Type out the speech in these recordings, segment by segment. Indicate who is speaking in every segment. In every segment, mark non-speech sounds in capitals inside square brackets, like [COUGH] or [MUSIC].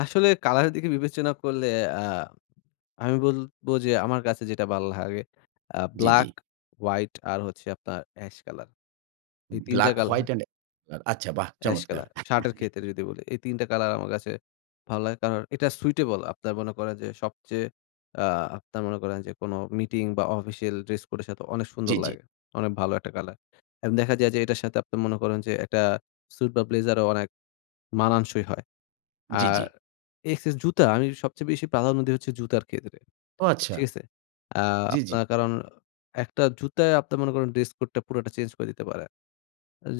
Speaker 1: আসলে কালার এর দিকে বিবেচনা করলে আ আমি বলব, যে, আমার কাছে যেটা ভালো লাগে আ
Speaker 2: জ্বি, জ্বি।
Speaker 1: ব্লাক, হোয়াইট আর হচ্ছে আপনার এশ কালার। এই ৩ টা
Speaker 2: ব্লাক, হোয়াইট,
Speaker 1: কালার
Speaker 2: অ্যান্ড আচ্ছা বাহ!
Speaker 1: এশ
Speaker 2: চমৎকার।
Speaker 1: কালার শার্টের ক্ষেত্রে যদি বলি। এই ৩ টা কলার আমার কাছে ভালো লাগে। কারণ এটা সুইটেবল আপনার মনে করেন, যে, সবচেয়ে আ আপনার মনে করেন যে, কোন মিটিং, বা অফিসিয়াল ড্রেস কোডের সাথে অনেক
Speaker 2: জ্বি,
Speaker 1: সুন্দর
Speaker 2: জ্বি।
Speaker 1: লাগে। অনেক ভালো ১ টা কালার। এবং দেখা যায়, যে, এটার সাথে আপনারা মনে করেন, যে, একটা সুইট বা ব্লেজারও অনেক মানাংশই হয়।
Speaker 2: জ্বি,
Speaker 1: আর
Speaker 2: জ্বি।
Speaker 1: এক্স জুতা আমি সবচেয়ে বেশি প্রাধান্য দিই হচ্ছে জুতার ক্ষেত্রে।
Speaker 2: ও! আচ্ছা।
Speaker 1: ঠিক আছে? আ
Speaker 2: জ্বি, জ্বি।
Speaker 1: আপনার কারণ একটা জুতায় আপনারা মনে করেন, ড্রেস কোডটা পুরোটা চেঞ্জ করে দিতে পারে।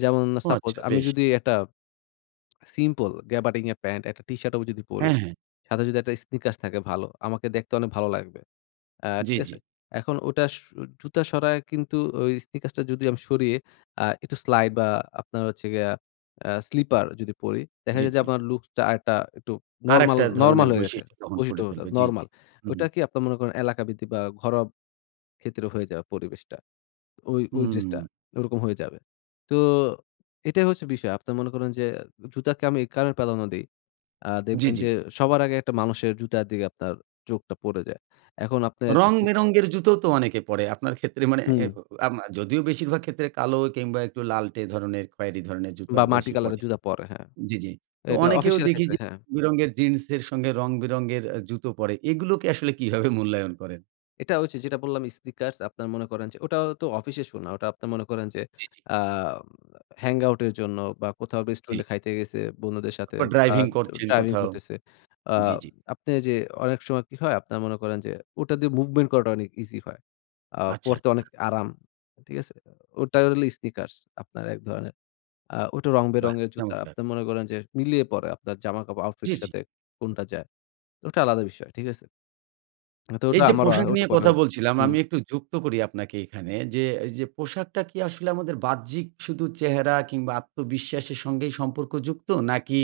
Speaker 1: যেমন
Speaker 2: ও!
Speaker 1: সাপোজ
Speaker 2: আচ্ছা,
Speaker 1: আমি
Speaker 2: বেশ।
Speaker 1: যদি একটা সিম্পল গ্যাভাডিং প্যান্ট, ১ টা টিশার্টও যদি পড়ি।
Speaker 2: হ্যাঁ, হ্যাঁ।
Speaker 1: সাথে যদি একটা স্নিকার্স থাকে ভালো। আমাকে দেখতে অনেক ভালো লাগবে। আ
Speaker 2: জ্বি,
Speaker 1: ঠিক
Speaker 2: জ্বি।
Speaker 1: আছে? এখন ওটা সু জুতা সরায় কিন্তু ওই স্নিকার্সটা যদি আমি সরিয়ে আ একটু স্লাইড, বা আপনার হচ্ছে গিয়ে আ স্লিপার যদি পড়ি দেখা
Speaker 2: জ্বী,
Speaker 1: যায় যে,
Speaker 2: জ্বী।
Speaker 1: আপনার লুকসটা আরেকটা একটু নরমাল,
Speaker 2: আরেকটা
Speaker 1: নরমাল
Speaker 2: ধরনের
Speaker 1: হয়ে গেছে।
Speaker 2: বৈশিষ্ট্য তখন পড়ে ফেলবে।
Speaker 1: [UNINTELLIGIBLE]
Speaker 2: জ্বী, জ্বী।
Speaker 1: নরমাল। ওটা
Speaker 2: উহুম।
Speaker 1: কি আপনার মনে করেন এলাকা ব বা ঘরোয়া ক্ষেত্রে হয়ে যাবে পরিবেশটা। ওই, ওই ড্রেসটা
Speaker 2: হুম।
Speaker 1: ওরকম হয়ে যাবে। তো এটাই হচ্ছে বিষয়। আপনারা মনে করেন যে, জুতাকে আমি এই কারণে প্রাধান্য দেই। আ
Speaker 2: জ্বি,
Speaker 1: দেখবেন
Speaker 2: জ্বি।
Speaker 1: যে, সবার আগে ১ টা মানুষের জুতার দিকে আপনার চোখটা পড়ে যায়। এখন আপনার একটা
Speaker 2: রং বেরঙের জুতোও তো অনেকে পড়ে। আপনার ক্ষেত্রে মানে এ
Speaker 1: হুম।
Speaker 2: যদিও বেশিরভাগ ক্ষেত্রে কালো কিংবা একটু লাল্টে ধরনের খয়েরি ধরনের জুতো
Speaker 1: বা মাটি
Speaker 2: বেশি পড়ে
Speaker 1: কালারের জুতো পরে।
Speaker 2: জ্বি, জ্বি। তো
Speaker 1: এটা
Speaker 2: অনেকেও
Speaker 1: অফিসিয়াল
Speaker 2: দেখি
Speaker 1: ক্ষেত্রে,
Speaker 2: যে, রং
Speaker 1: হ্যাঁ।
Speaker 2: বেরঙের জিন্সের সঙ্গে রং বেরঙের আ জুতো পড়ে। এগুলোকে আসলে কীভাবে মূল্যায়ন করেন?
Speaker 1: এটা হচ্ছে যেটা বললাম স্নিকার্স আপনারা মনে করেন যে, ওটাও তো অফিসের সু না। ওটা আপনারা মনে করেন যে,
Speaker 2: জি, জি।
Speaker 1: আ হ্যাংআউট এর জন্য বা কোথাও
Speaker 2: জ্বী।
Speaker 1: রেস্টুরেন্টে খাইতে গেসে বন্ধুদের সাথে
Speaker 2: তারপর
Speaker 1: বা
Speaker 2: ড্রাইভিং করছেন
Speaker 1: ড্রাইভিং
Speaker 2: কোথাও।
Speaker 1: করতেছে। আ
Speaker 2: জ্বি, জ্বি।
Speaker 1: আপনি যে, অনেক সময় কি হয়? আপনারা মনে করেন যে, ওটা দিয়ে মুভমেন্ট করাটা অনেক ইসি হয়। আ
Speaker 2: আচ্ছা।
Speaker 1: পড়তে অনেক আরাম। ঠিক আছে? ওটা ল স্নিকার্স আপনার ১ ধরনের আ ওটা রং
Speaker 2: বাহ!
Speaker 1: বেরঙের জুতা।
Speaker 2: চমৎকার।
Speaker 1: আপনারা মনে করেন, যে, মিলিয়ে পড়ে আপনার জামাকাপড় আউটফিট
Speaker 2: জ্বি,
Speaker 1: এর
Speaker 2: জ্বি।
Speaker 1: সাথে কোনটা যায়। ওটা আলাদা বিষয়। ঠিক আছে? তো
Speaker 2: এই
Speaker 1: ওটা
Speaker 2: যে,
Speaker 1: আমারও
Speaker 2: পোশাক নিয়ে কথা
Speaker 1: [UNINTELLIGIBLE]
Speaker 2: বলছিলাম, আমি
Speaker 1: হুম।
Speaker 2: একটু যুক্ত করি আপনাকে এখানে, যে, এই যে, পোশাকটা কি আসলে আমাদের বাহ্যিক শুধু চেহারা, কিংবা আত্মবিশ্বাসের সঙ্গেই সম্পর্ক যুক্ত? নাকি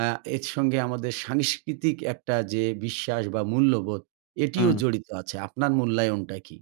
Speaker 2: আ এর সঙ্গে আমাদের সাংস্কৃতিক একটা যে, বিশ্বাস, বা মূল্যবোধ এটিও
Speaker 1: হুম।
Speaker 2: জড়িত আছে? আপনার মূল্যায়নটা কী?